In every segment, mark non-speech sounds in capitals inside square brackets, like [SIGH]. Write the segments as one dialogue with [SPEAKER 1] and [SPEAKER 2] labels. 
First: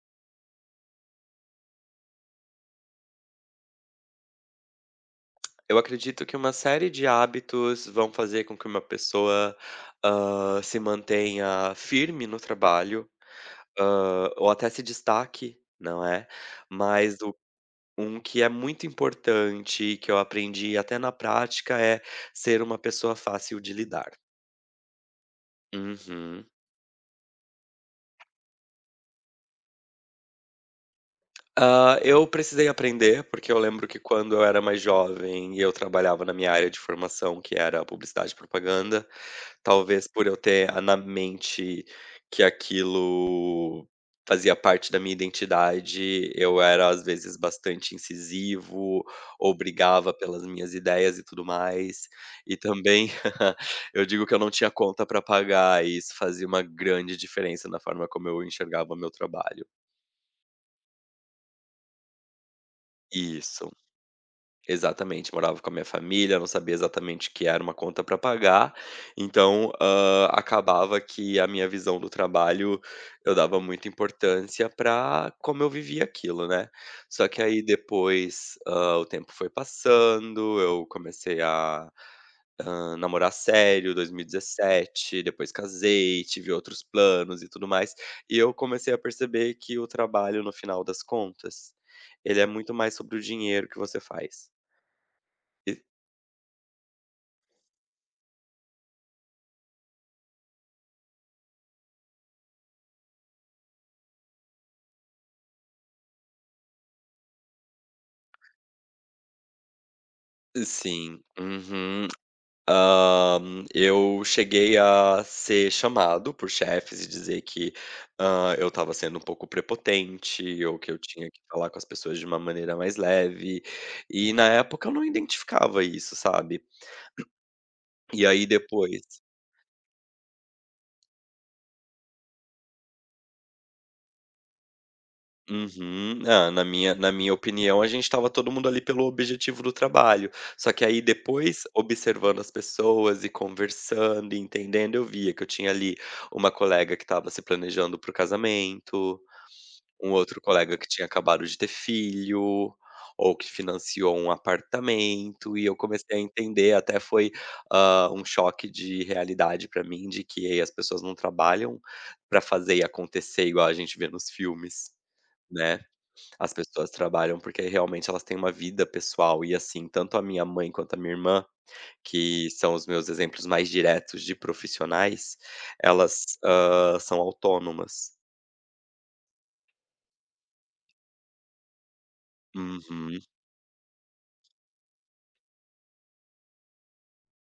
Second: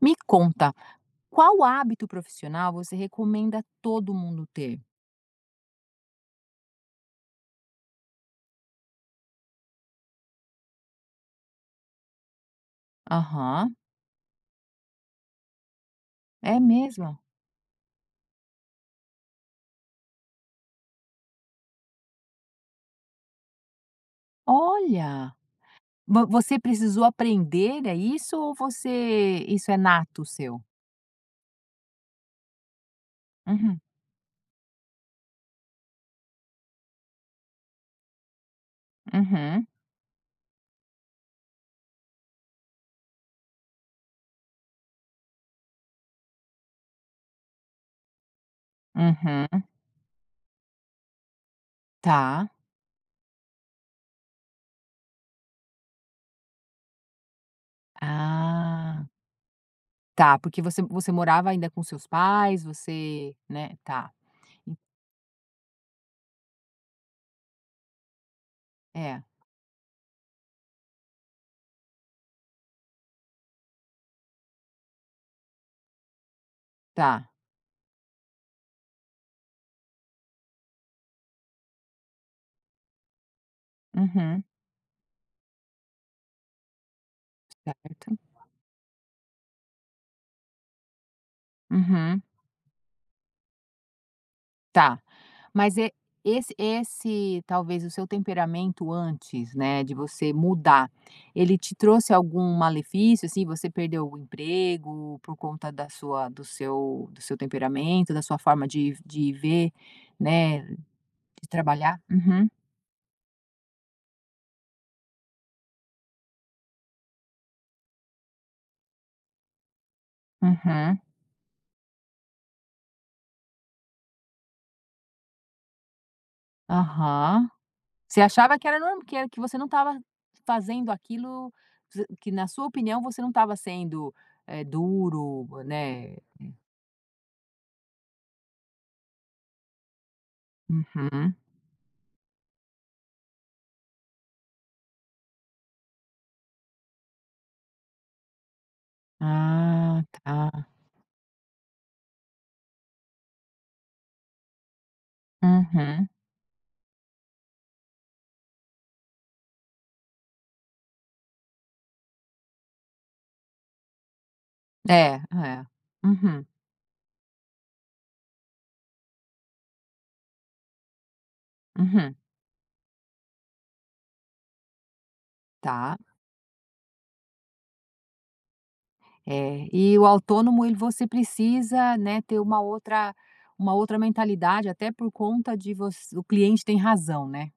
[SPEAKER 1] Me conta, qual hábito profissional você recomenda todo mundo ter?
[SPEAKER 2] Eu acredito que uma série de hábitos vão fazer com que uma pessoa, se mantenha firme no trabalho,
[SPEAKER 1] Aham,
[SPEAKER 2] ou até se destaque, não é.
[SPEAKER 1] é mesmo?
[SPEAKER 2] Mas o um que é muito importante, que eu aprendi até na prática, é ser uma pessoa fácil de lidar.
[SPEAKER 1] Olha, vo-
[SPEAKER 2] Uhum.
[SPEAKER 1] você precisou aprender a isso ou você isso é nato seu?
[SPEAKER 2] Ah, eu precisei aprender, porque eu
[SPEAKER 1] Uhum,
[SPEAKER 2] lembro que quando eu era mais jovem e eu trabalhava na minha área de formação, que era publicidade e propaganda,
[SPEAKER 1] uhum,
[SPEAKER 2] talvez por eu ter na mente que aquilo fazia parte da minha identidade, eu era às vezes bastante incisivo,
[SPEAKER 1] uhum,
[SPEAKER 2] ou brigava pelas minhas ideias e tudo mais.
[SPEAKER 1] tá.
[SPEAKER 2] E também [LAUGHS] eu digo que eu não tinha conta para pagar, e isso fazia uma grande diferença na forma como eu enxergava o
[SPEAKER 1] Ah,
[SPEAKER 2] meu trabalho.
[SPEAKER 1] tá, porque você morava ainda com seus pais, você,
[SPEAKER 2] Isso.
[SPEAKER 1] né, tá. En-
[SPEAKER 2] Exatamente, morava com a minha família, não sabia exatamente que era uma conta para pagar,
[SPEAKER 1] É,
[SPEAKER 2] então, acabava que a minha visão do trabalho, eu dava muita importância para como eu vivia aquilo, né. Só
[SPEAKER 1] tá.
[SPEAKER 2] que aí depois, o tempo foi passando, eu comecei a, hã, namorar sério,
[SPEAKER 1] Uhum,
[SPEAKER 2] 2017, depois casei, tive outros planos e tudo mais,
[SPEAKER 1] certo.
[SPEAKER 2] e eu comecei a perceber que o trabalho, no final das contas,
[SPEAKER 1] Uhum,
[SPEAKER 2] ele é muito mais sobre o dinheiro que você faz.
[SPEAKER 1] tá. Mas é esse talvez o seu temperamento antes, né, de você mudar, ele te trouxe algum malefício, assim, você perdeu o emprego por conta da sua do seu temperamento, da sua forma de ver, né,
[SPEAKER 2] Sim.
[SPEAKER 1] de trabalhar?
[SPEAKER 2] Uhum.
[SPEAKER 1] Uhum,
[SPEAKER 2] Hã, eu cheguei a ser chamado por chefes e dizer que, eu estava sendo um pouco prepotente ou que
[SPEAKER 1] uhum,
[SPEAKER 2] eu tinha que falar com as pessoas de uma maneira mais leve. E na época eu não identificava isso, sabe.
[SPEAKER 1] aham. Você
[SPEAKER 2] E aí
[SPEAKER 1] achava que era normal,
[SPEAKER 2] depois
[SPEAKER 1] que você não estava fazendo aquilo, que na sua opinião você não estava sendo, duro, né?
[SPEAKER 2] Uhum. Ah, na minha opinião, a gente estava todo mundo ali pelo objetivo do trabalho. Só que aí
[SPEAKER 1] Uhum.
[SPEAKER 2] depois, observando as pessoas e conversando e entendendo, eu via que eu tinha ali uma colega que estava se planejando para o casamento,
[SPEAKER 1] Ah,
[SPEAKER 2] um outro
[SPEAKER 1] tá.
[SPEAKER 2] colega que tinha acabado de ter filho, ou que financiou um apartamento, e eu
[SPEAKER 1] Uhum.
[SPEAKER 2] comecei a entender, até foi, ah, um choque de realidade para mim, de que ei, as pessoas não trabalham para fazer e acontecer igual a gente vê nos filmes,
[SPEAKER 1] É, é.
[SPEAKER 2] né.
[SPEAKER 1] Uhum,
[SPEAKER 2] As pessoas trabalham porque realmente elas têm uma vida pessoal e assim, tanto a minha mãe quanto a minha irmã,
[SPEAKER 1] uhum.
[SPEAKER 2] que são os meus exemplos mais diretos de profissionais,
[SPEAKER 1] Tá.
[SPEAKER 2] elas, são autônomas.
[SPEAKER 1] É, e o autônomo ele você precisa, né, ter
[SPEAKER 2] Uhum.
[SPEAKER 1] uma outra mentalidade até por conta de você o cliente tem razão, né.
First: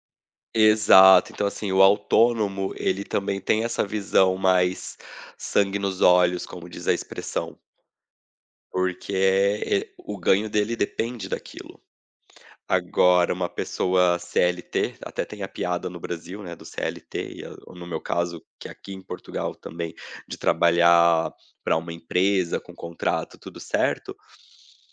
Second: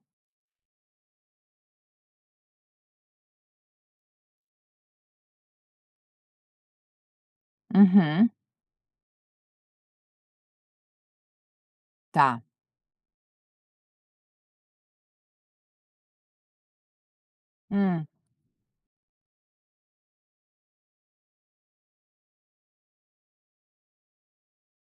[SPEAKER 2] Exato, então assim, o autônomo ele também tem essa visão mais sangue nos olhos, como diz a expressão,
[SPEAKER 1] Uhum.
[SPEAKER 2] porque, o ganho dele depende daquilo.
[SPEAKER 1] Tá.
[SPEAKER 2] Agora uma pessoa CLT, até tem a piada no Brasil, né, do CLT, e a no meu
[SPEAKER 1] Hum.
[SPEAKER 2] caso, que aqui em Portugal também, de trabalhar para uma empresa com contrato tudo certo,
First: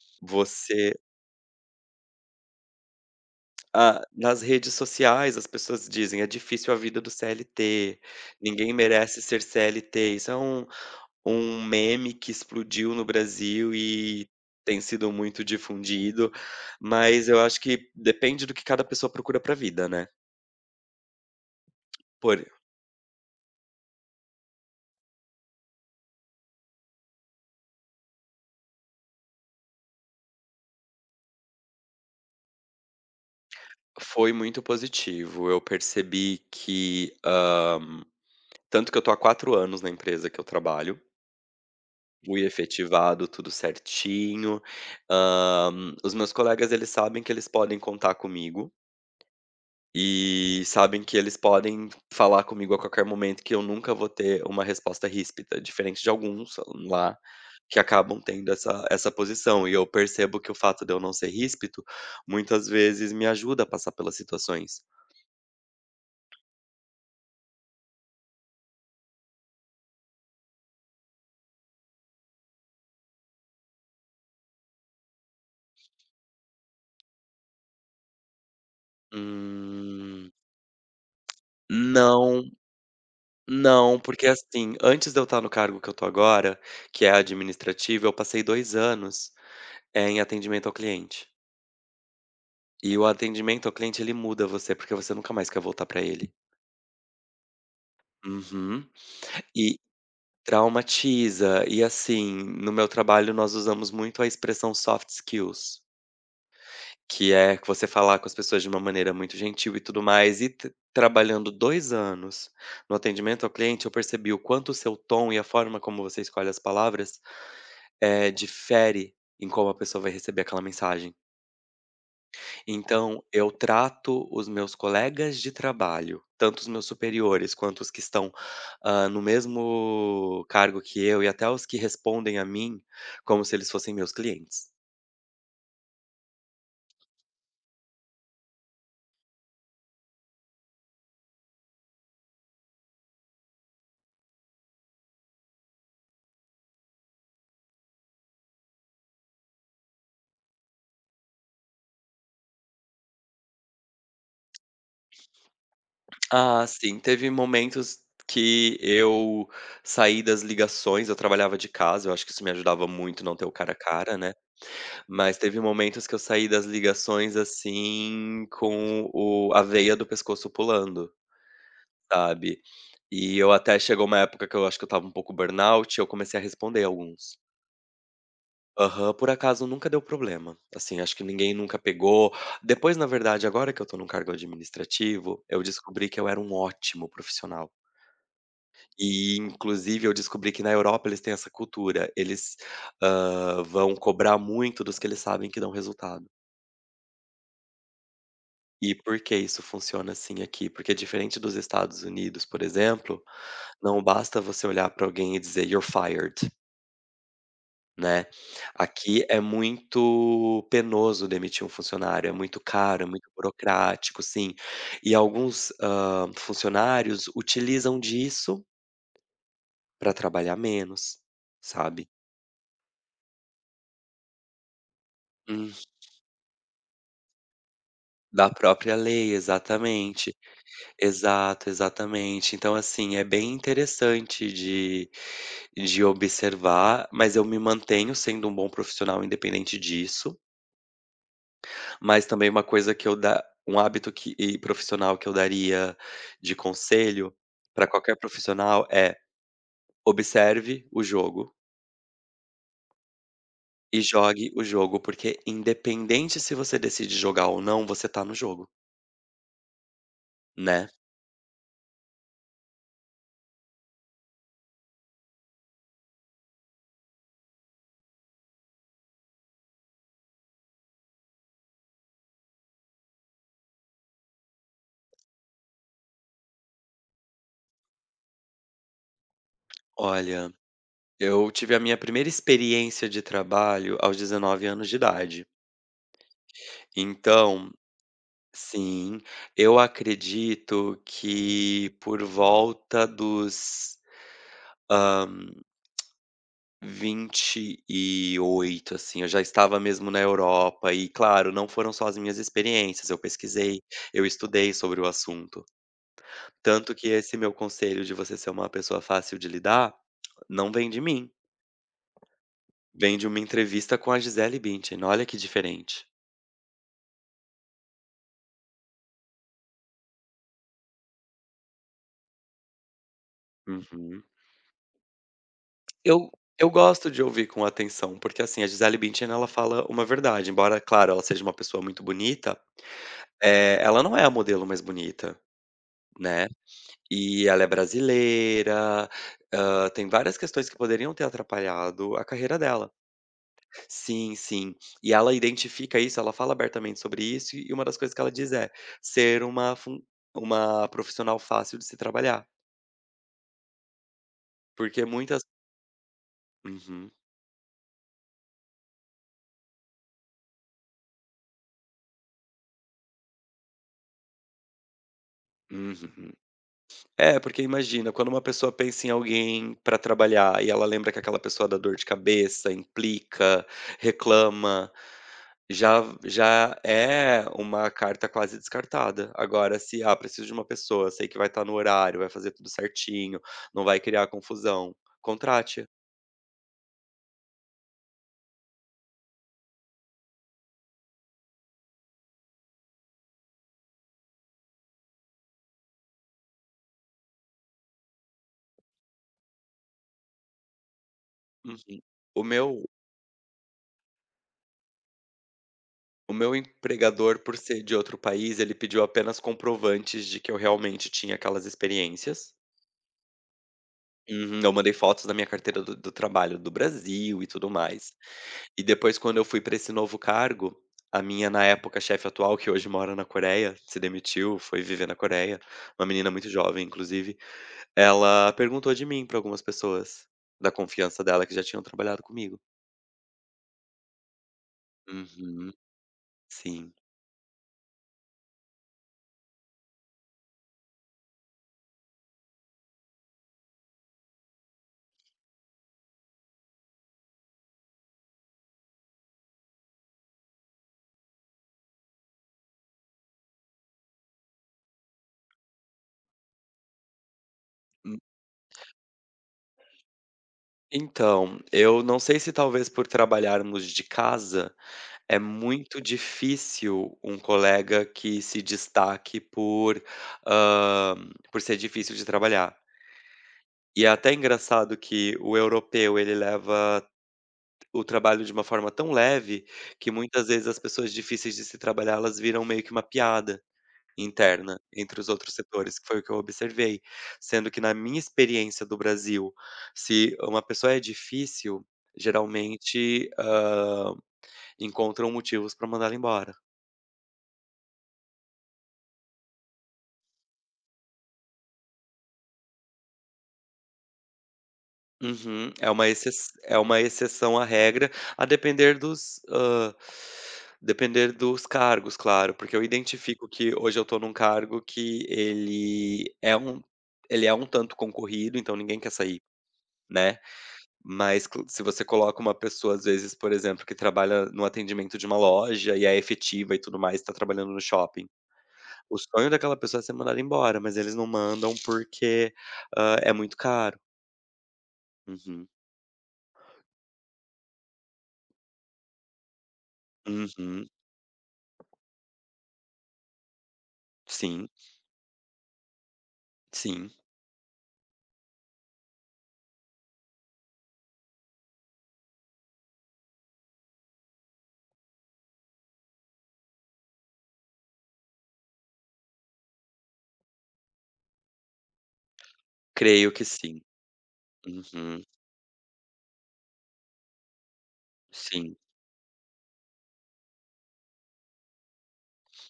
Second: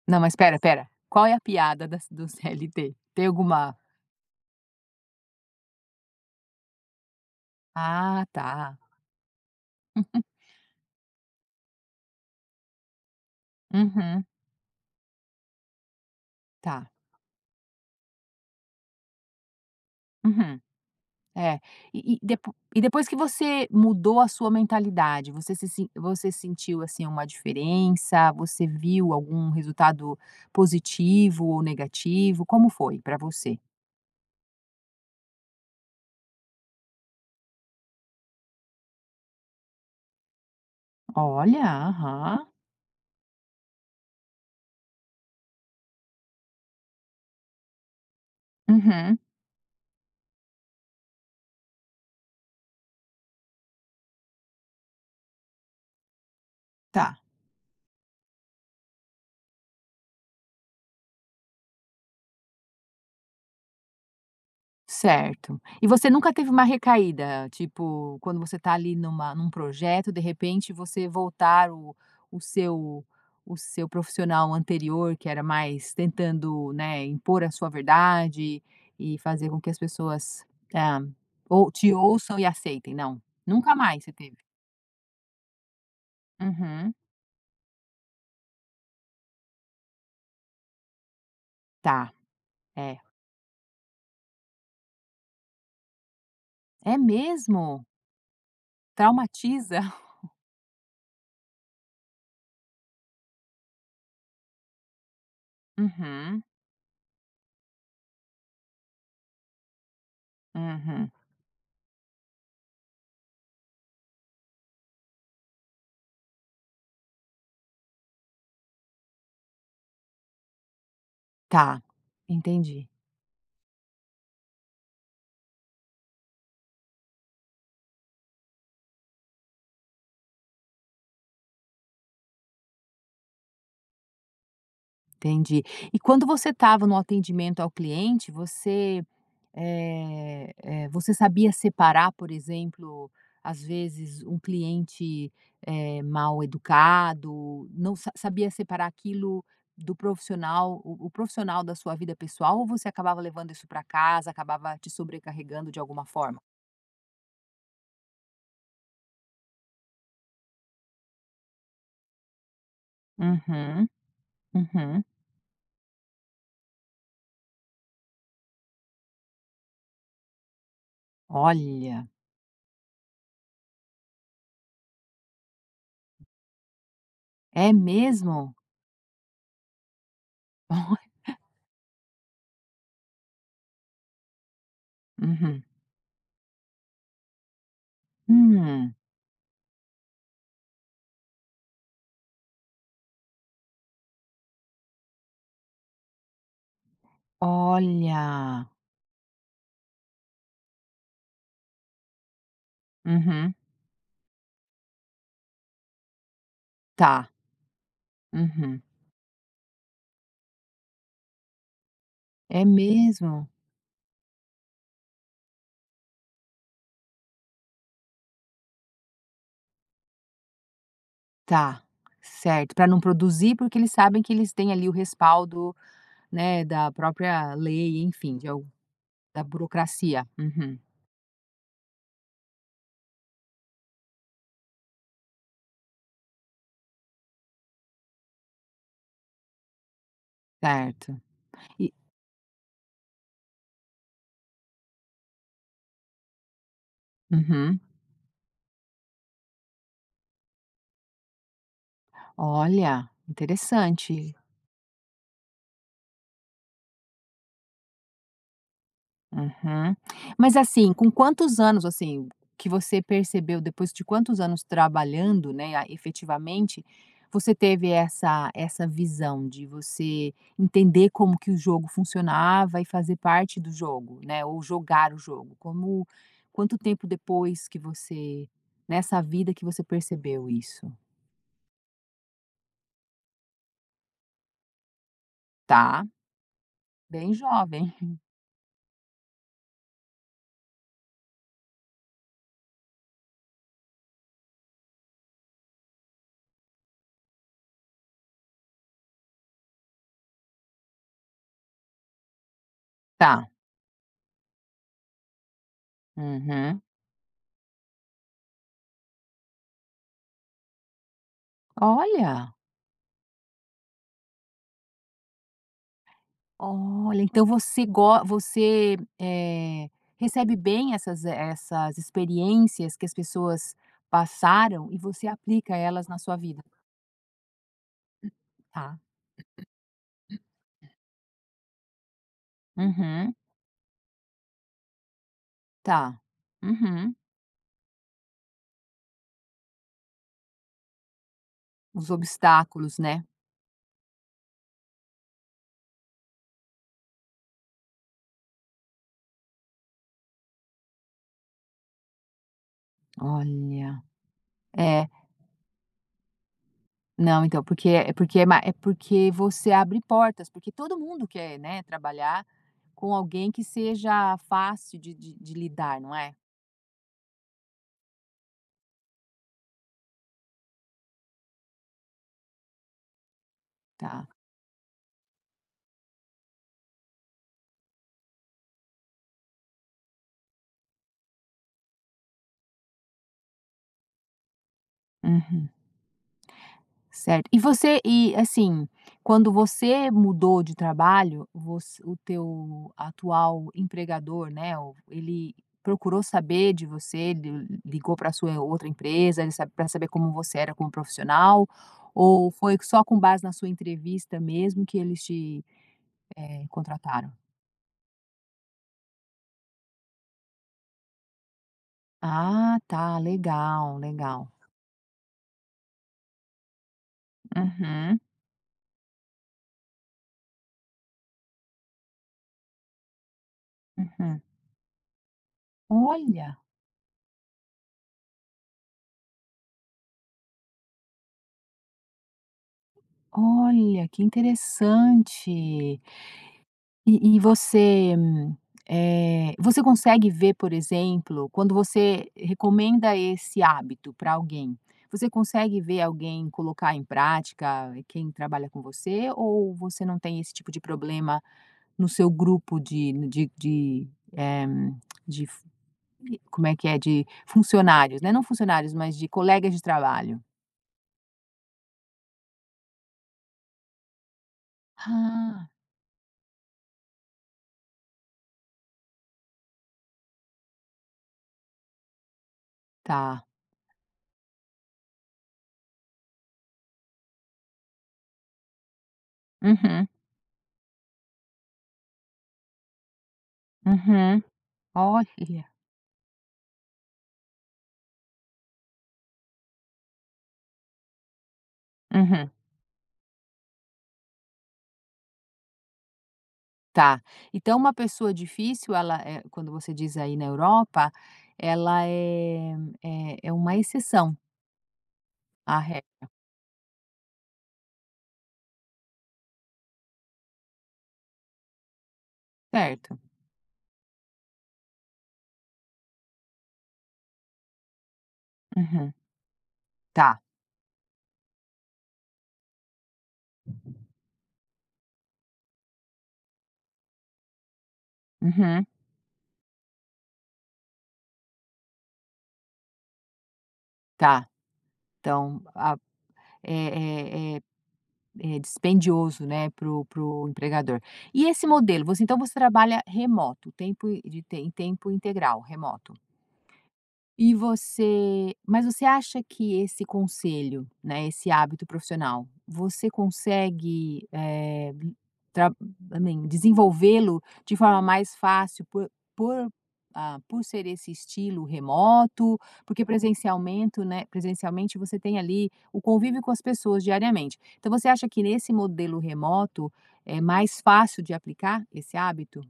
[SPEAKER 1] Não, mas espera, espera.
[SPEAKER 2] você
[SPEAKER 1] Qual é a piada das do [LAUGHS] CLT? Tem alguma?
[SPEAKER 2] ah, nas redes sociais as pessoas dizem: "É difícil a vida do CLT,
[SPEAKER 1] Ah,
[SPEAKER 2] ninguém
[SPEAKER 1] tá.
[SPEAKER 2] merece ser CLT". Isso é um meme que explodiu no Brasil
[SPEAKER 1] Uhum.
[SPEAKER 2] e tem sido muito difundido,
[SPEAKER 1] Tá.
[SPEAKER 2] mas eu acho que depende do que cada pessoa procura para a vida, né.
[SPEAKER 1] Uhum. É. E e
[SPEAKER 2] Por
[SPEAKER 1] depo e depois que você mudou a sua mentalidade, você se sen você sentiu, assim, uma diferença? Você viu algum resultado positivo ou negativo? Como foi para você?
[SPEAKER 2] foi muito positivo. Eu percebi que, tanto que eu tô há 4 anos na empresa que eu trabalho,
[SPEAKER 1] Olha,
[SPEAKER 2] fui
[SPEAKER 1] aham.
[SPEAKER 2] efetivado, tudo certinho. Os meus colegas, eles sabem que eles podem contar comigo
[SPEAKER 1] Uhum.
[SPEAKER 2] e sabem que eles podem falar comigo a qualquer momento, que eu nunca vou ter uma resposta ríspida, diferente de alguns lá
[SPEAKER 1] Tá.
[SPEAKER 2] que acabam tendo essa posição. E eu percebo que o fato de eu não ser ríspido, muitas vezes me ajuda a passar pelas situações.
[SPEAKER 1] Certo. E você nunca teve uma recaída, tipo, quando você tá ali num projeto, de repente você voltar o seu o seu profissional anterior, que era mais tentando, né, impor a sua verdade e fazer com que as
[SPEAKER 2] Hum,
[SPEAKER 1] pessoas, ah, ou te ouçam
[SPEAKER 2] não,
[SPEAKER 1] e aceitem, não? Nunca
[SPEAKER 2] não,
[SPEAKER 1] mais você
[SPEAKER 2] porque
[SPEAKER 1] teve?
[SPEAKER 2] assim, antes de eu estar no cargo que eu tô agora,
[SPEAKER 1] Uhum.
[SPEAKER 2] que é administrativo, eu passei 2 anos, em atendimento ao cliente.
[SPEAKER 1] Tá, é.
[SPEAKER 2] E o atendimento ao cliente ele muda você, porque você nunca mais quer voltar pra ele.
[SPEAKER 1] É mesmo?
[SPEAKER 2] Uhum.
[SPEAKER 1] Traumatiza?
[SPEAKER 2] E
[SPEAKER 1] [LAUGHS]
[SPEAKER 2] traumatiza. E assim, no meu trabalho nós usamos muito a expressão soft skills.
[SPEAKER 1] Uhum,
[SPEAKER 2] Que é que você falar com as pessoas de uma maneira muito gentil e tudo mais. E t
[SPEAKER 1] uhum.
[SPEAKER 2] trabalhando 2 anos no atendimento ao cliente, eu percebi o quanto o seu tom e a forma como você escolhe as palavras, difere em como a pessoa vai receber aquela mensagem.
[SPEAKER 1] Tá, entendi.
[SPEAKER 2] Então eu trato os meus colegas de trabalho, tanto os meus superiores quanto os que estão, no mesmo cargo que eu e até os que respondem a mim, como se eles fossem meus clientes.
[SPEAKER 1] Entendi. E quando você estava no atendimento ao cliente, você sabia separar, por exemplo, às vezes um cliente, mal educado, não sa sabia separar aquilo do profissional, o profissional da sua vida pessoal, ou você acabava levando isso para casa, acabava te sobrecarregando de alguma forma?
[SPEAKER 2] Ah, sim. Teve momentos que eu saí das ligações, eu trabalhava de casa, eu acho que isso me ajudava muito não ter o cara a
[SPEAKER 1] Uhum,
[SPEAKER 2] cara, né.
[SPEAKER 1] uhum.
[SPEAKER 2] Mas teve momentos que eu saí das ligações, assim, com o a veia do pescoço pulando,
[SPEAKER 1] Olha,
[SPEAKER 2] sabe. E eu até chegou uma época que eu acho que eu estava um pouco burnout e eu comecei a responder alguns.
[SPEAKER 1] é mesmo?
[SPEAKER 2] Aham. Por acaso nunca deu problema, assim, acho que
[SPEAKER 1] [LAUGHS]
[SPEAKER 2] ninguém nunca pegou. Depois, na verdade, agora que eu estou num cargo administrativo, eu
[SPEAKER 1] Uhum.
[SPEAKER 2] descobri que eu era um ótimo profissional.
[SPEAKER 1] Hum,
[SPEAKER 2] E inclusive eu descobri que na Europa eles têm essa cultura, eles, vão cobrar muito dos que eles sabem que dão resultado.
[SPEAKER 1] olha.
[SPEAKER 2] E por que isso funciona assim aqui? Porque diferente dos Estados Unidos, por exemplo,
[SPEAKER 1] Uhum,
[SPEAKER 2] não basta você olhar para alguém e dizer: "You're fired",
[SPEAKER 1] tá.
[SPEAKER 2] né.
[SPEAKER 1] Uhum.
[SPEAKER 2] Aqui é muito penoso demitir um funcionário, é muito
[SPEAKER 1] É
[SPEAKER 2] caro, é muito
[SPEAKER 1] mesmo?
[SPEAKER 2] burocrático, sim. E alguns, funcionários utilizam disso para trabalhar menos,
[SPEAKER 1] Tá,
[SPEAKER 2] sabe.
[SPEAKER 1] certo. Para não produzir, porque eles sabem que eles têm ali o respaldo, né, da própria lei, enfim, de
[SPEAKER 2] Da
[SPEAKER 1] al
[SPEAKER 2] própria lei,
[SPEAKER 1] da burocracia.
[SPEAKER 2] exatamente.
[SPEAKER 1] Uhum,
[SPEAKER 2] Exato, exatamente. Então, assim, é bem interessante de observar, mas eu me mantenho sendo um bom profissional independente disso,
[SPEAKER 1] certo. E
[SPEAKER 2] mas também uma coisa que eu da um hábito que e profissional que eu daria de conselho
[SPEAKER 1] uhum.
[SPEAKER 2] para qualquer profissional é: observe o jogo
[SPEAKER 1] Olha,
[SPEAKER 2] e
[SPEAKER 1] interessante.
[SPEAKER 2] jogue o jogo, porque independente se você decide jogar ou não, você tá no jogo,
[SPEAKER 1] Uhum. Mas
[SPEAKER 2] né.
[SPEAKER 1] assim, com quantos anos, assim, que você percebeu, depois de quantos anos trabalhando, né, a efetivamente, você teve essa visão de você entender como que o jogo funcionava e fazer parte do jogo, né, ou jogar o jogo? Como quanto tempo depois que você nessa vida que você percebeu
[SPEAKER 2] Olha
[SPEAKER 1] isso?
[SPEAKER 2] Eu tive a minha primeira experiência de trabalho aos 19 anos de idade.
[SPEAKER 1] Tá, bem
[SPEAKER 2] Então,
[SPEAKER 1] jovem.
[SPEAKER 2] sim, eu acredito que por volta dos, hã, 28, assim, eu já estava mesmo na Europa e, claro, não foram só as minhas experiências, eu
[SPEAKER 1] Tá.
[SPEAKER 2] pesquisei, eu estudei sobre o assunto.
[SPEAKER 1] Uhum.
[SPEAKER 2] Tanto que esse meu conselho de você ser uma pessoa fácil de lidar, não vem de mim,
[SPEAKER 1] Olha!
[SPEAKER 2] vem de uma entrevista com a Gisele Bündchen, olha que diferente.
[SPEAKER 1] Olha, então você, recebe bem essas experiências que as pessoas
[SPEAKER 2] Uhum.
[SPEAKER 1] passaram e você aplica elas na
[SPEAKER 2] Eu
[SPEAKER 1] sua vida.
[SPEAKER 2] eu gosto de ouvir com atenção, porque, assim, a Gisele
[SPEAKER 1] Tá.
[SPEAKER 2] Bündchen ela fala uma verdade, embora, claro, ela seja uma pessoa muito bonita,
[SPEAKER 1] Uhum.
[SPEAKER 2] ela não é a modelo mais bonita,
[SPEAKER 1] Tá.
[SPEAKER 2] né.
[SPEAKER 1] Uhum.
[SPEAKER 2] E ela é brasileira, tem várias questões que poderiam ter
[SPEAKER 1] Os
[SPEAKER 2] atrapalhado a carreira dela.
[SPEAKER 1] obstáculos, né.
[SPEAKER 2] Sim, sim. E ela identifica isso, ela fala abertamente sobre isso, e uma das coisas que ela diz é: "Ser uma fun uma profissional fácil de se trabalhar",
[SPEAKER 1] Olha.
[SPEAKER 2] porque
[SPEAKER 1] É.
[SPEAKER 2] muitas Uhum,
[SPEAKER 1] Não, então, porque é ma é porque você abre portas, porque todo mundo quer, né, trabalhar com alguém que seja fácil de lidar, não é?
[SPEAKER 2] uhum. É, porque imagina, quando uma pessoa pensa em alguém para trabalhar e ela lembra que aquela pessoa dá dor de cabeça, implica,
[SPEAKER 1] Tá.
[SPEAKER 2] reclama, já já é uma carta quase descartada. Agora se, ah, preciso de uma pessoa, sei que vai estar no horário, vai fazer tudo certinho, não vai criar confusão,
[SPEAKER 1] Uhum.
[SPEAKER 2] contrate.
[SPEAKER 1] Certo. E você e assim, quando você mudou de trabalho, voc o teu atual empregador, né, o ele procurou saber de você, ele ligou pra sua outra empresa, ele sa saber como você era como profissional,
[SPEAKER 2] Uhum. O
[SPEAKER 1] ou foi
[SPEAKER 2] meu
[SPEAKER 1] só com base na sua entrevista mesmo que eles te,
[SPEAKER 2] o meu
[SPEAKER 1] contrataram?
[SPEAKER 2] empregador, por ser de outro país, ele pediu apenas comprovantes de que eu realmente tinha aquelas experiências.
[SPEAKER 1] Ah, tá. Legal, legal.
[SPEAKER 2] Uhum. Eu mandei fotos da minha carteira do trabalho do Brasil e tudo mais.
[SPEAKER 1] Uhum,
[SPEAKER 2] E depois quando eu fui para esse novo cargo, a minha, na época, chefe atual, que hoje mora na Coreia, se
[SPEAKER 1] uhum.
[SPEAKER 2] demitiu, foi viver na Coreia, uma menina muito
[SPEAKER 1] Olha,
[SPEAKER 2] jovem inclusive, ela perguntou de mim para algumas pessoas da confiança dela que já tinham trabalhado comigo.
[SPEAKER 1] olha, que
[SPEAKER 2] Uhum.
[SPEAKER 1] interessante.
[SPEAKER 2] Sim.
[SPEAKER 1] E você consegue ver, por exemplo, quando você recomenda esse hábito para alguém, você consegue ver alguém colocar em prática, quem trabalha com você, ou você não tem esse tipo de problema no seu grupo de, eh, de f como é que é, de
[SPEAKER 2] Hum,
[SPEAKER 1] funcionários, né, não funcionários, mas de colegas de trabalho?
[SPEAKER 2] então, eu não sei se talvez por trabalharmos de casa, é
[SPEAKER 1] Ah,
[SPEAKER 2] muito difícil um colega que se destaque por, hã, por ser difícil de trabalhar.
[SPEAKER 1] tá.
[SPEAKER 2] E é até engraçado que o europeu, ele leva o trabalho de uma forma tão leve,
[SPEAKER 1] Uhum,
[SPEAKER 2] que muitas vezes as pessoas difíceis de se trabalhar, elas viram meio que uma piada
[SPEAKER 1] uhum.
[SPEAKER 2] interna entre
[SPEAKER 1] Olha.
[SPEAKER 2] os outros setores, que foi o que eu observei. Sendo que na minha experiência do Brasil, se uma pessoa é difícil,
[SPEAKER 1] Uhum.
[SPEAKER 2] geralmente, encontram motivos para mandá-la embora.
[SPEAKER 1] Tá. Então uma pessoa difícil, ela é quando você diz aí na Europa, ela é uma exceção
[SPEAKER 2] Uhum.
[SPEAKER 1] à
[SPEAKER 2] É
[SPEAKER 1] regra,
[SPEAKER 2] uma exce É uma exceção à regra, a depender dos, depender dos cargos, claro, porque eu
[SPEAKER 1] certo?
[SPEAKER 2] identifico que hoje eu estou num cargo que ele é um tanto concorrido, então ninguém quer
[SPEAKER 1] Uhum.
[SPEAKER 2] sair,
[SPEAKER 1] Tá.
[SPEAKER 2] né. Mas cl Se você coloca uma pessoa, às vezes, por exemplo, que trabalha no atendimento de uma loja e é efetiva e tudo mais, está trabalhando no shopping,
[SPEAKER 1] Uhum.
[SPEAKER 2] o sonho daquela pessoa é ser mandada embora, mas eles não mandam porque, é muito caro.
[SPEAKER 1] Tá. Então
[SPEAKER 2] Uhum.
[SPEAKER 1] a é é é é dispendioso, né, pro
[SPEAKER 2] Uhum.
[SPEAKER 1] empregador. E esse modelo, você então você trabalha remoto, tempo i- de te-
[SPEAKER 2] Sim.
[SPEAKER 1] em tempo integral, remoto?
[SPEAKER 2] Sim,
[SPEAKER 1] E você mas você acha que esse conselho, né, esse hábito profissional, você consegue, eh, tra também desenvolvê-lo de forma mais fácil por, por ser esse estilo remoto? Porque
[SPEAKER 2] creio que sim.
[SPEAKER 1] presencialmente, você
[SPEAKER 2] Uhum,
[SPEAKER 1] tem ali o convívio com as pessoas diariamente. Então você acha que nesse
[SPEAKER 2] sim.
[SPEAKER 1] modelo remoto é mais fácil de aplicar esse hábito?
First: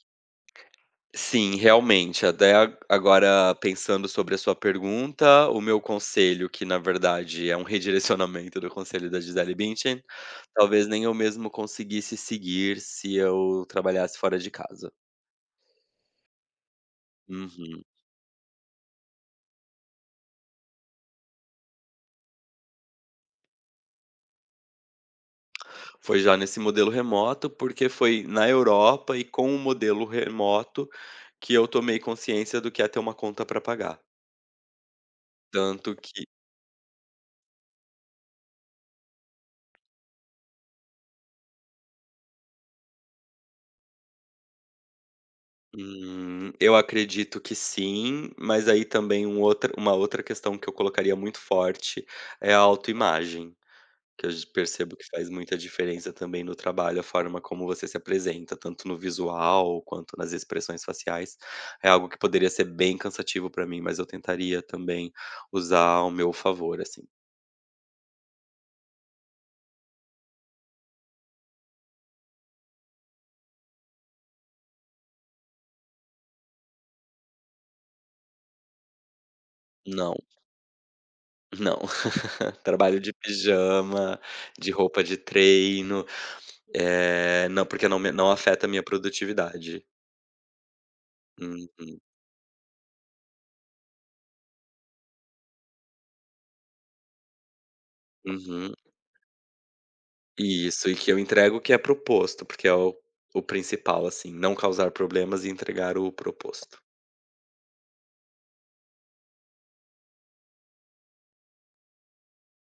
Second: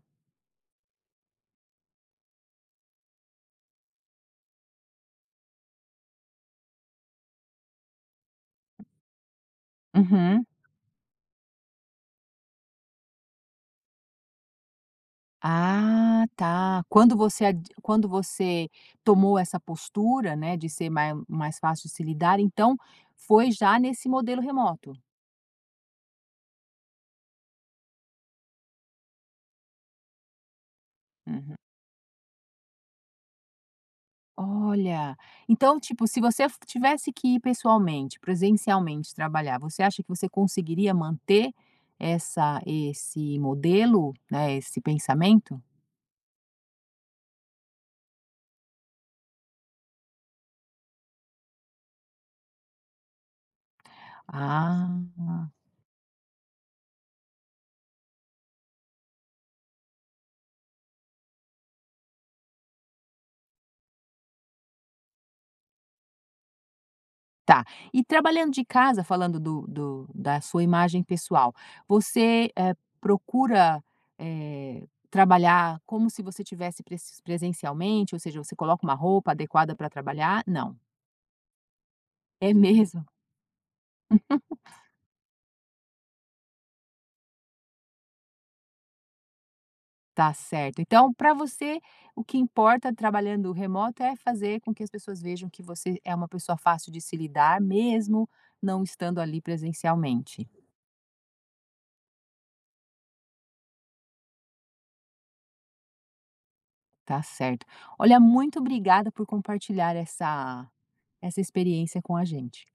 [SPEAKER 2] Sim, realmente, até a agora pensando sobre a sua pergunta, o meu conselho, que na verdade é um [LAUGHS] redirecionamento do conselho da Gisele Bündchen,
[SPEAKER 1] Uhum.
[SPEAKER 2] talvez nem eu mesmo conseguisse seguir se eu trabalhasse fora de casa.
[SPEAKER 1] Ah, tá. Quando você ad
[SPEAKER 2] Uhum.
[SPEAKER 1] quando você tomou essa postura, né, de ser mais fácil de se lidar, então foi já nesse modelo remoto?
[SPEAKER 2] Foi já nesse modelo remoto, porque foi na Europa e com o modelo remoto que
[SPEAKER 1] Uhum.
[SPEAKER 2] eu tomei consciência do que é ter uma conta para pagar.
[SPEAKER 1] Olha, então,
[SPEAKER 2] Tanto
[SPEAKER 1] tipo, se
[SPEAKER 2] que
[SPEAKER 1] você f tivesse que ir pessoalmente, presencialmente trabalhar, você acha que você conseguiria manter essa esse modelo, né, esse pensamento?
[SPEAKER 2] Eu acredito que sim, mas aí também um outra uma outra questão que eu colocaria muito forte é a autoimagem, que eu percebo
[SPEAKER 1] Ah.
[SPEAKER 2] que faz muita diferença também no trabalho, a forma como você se apresenta, tanto no visual quanto nas expressões faciais. É algo que poderia ser bem cansativo para mim, mas eu tentaria também usar ao meu favor, assim.
[SPEAKER 1] Tá. E trabalhando de casa, falando do do da sua imagem pessoal, você, procura, trabalhar como se você tivesse presencialmente, ou seja, você coloca uma roupa adequada para
[SPEAKER 2] Não,
[SPEAKER 1] trabalhar? Não.
[SPEAKER 2] não.
[SPEAKER 1] É
[SPEAKER 2] [LAUGHS] Trabalho
[SPEAKER 1] mesmo?
[SPEAKER 2] de
[SPEAKER 1] [LAUGHS]
[SPEAKER 2] pijama, de roupa de treino, não, porque não afeta a minha produtividade.
[SPEAKER 1] Tá certo. Então para você,
[SPEAKER 2] Uhum,
[SPEAKER 1] o que importa trabalhando remoto é fazer com que as pessoas vejam que você é uma pessoa fácil de se lidar, mesmo
[SPEAKER 2] uhum.
[SPEAKER 1] não estando ali presencialmente.
[SPEAKER 2] Isso, e que eu entrego o que é proposto, porque é o principal, assim, não causar problemas e entregar o proposto.
[SPEAKER 1] Tá certo. Olha, muito obrigada por compartilhar essa experiência com a gente.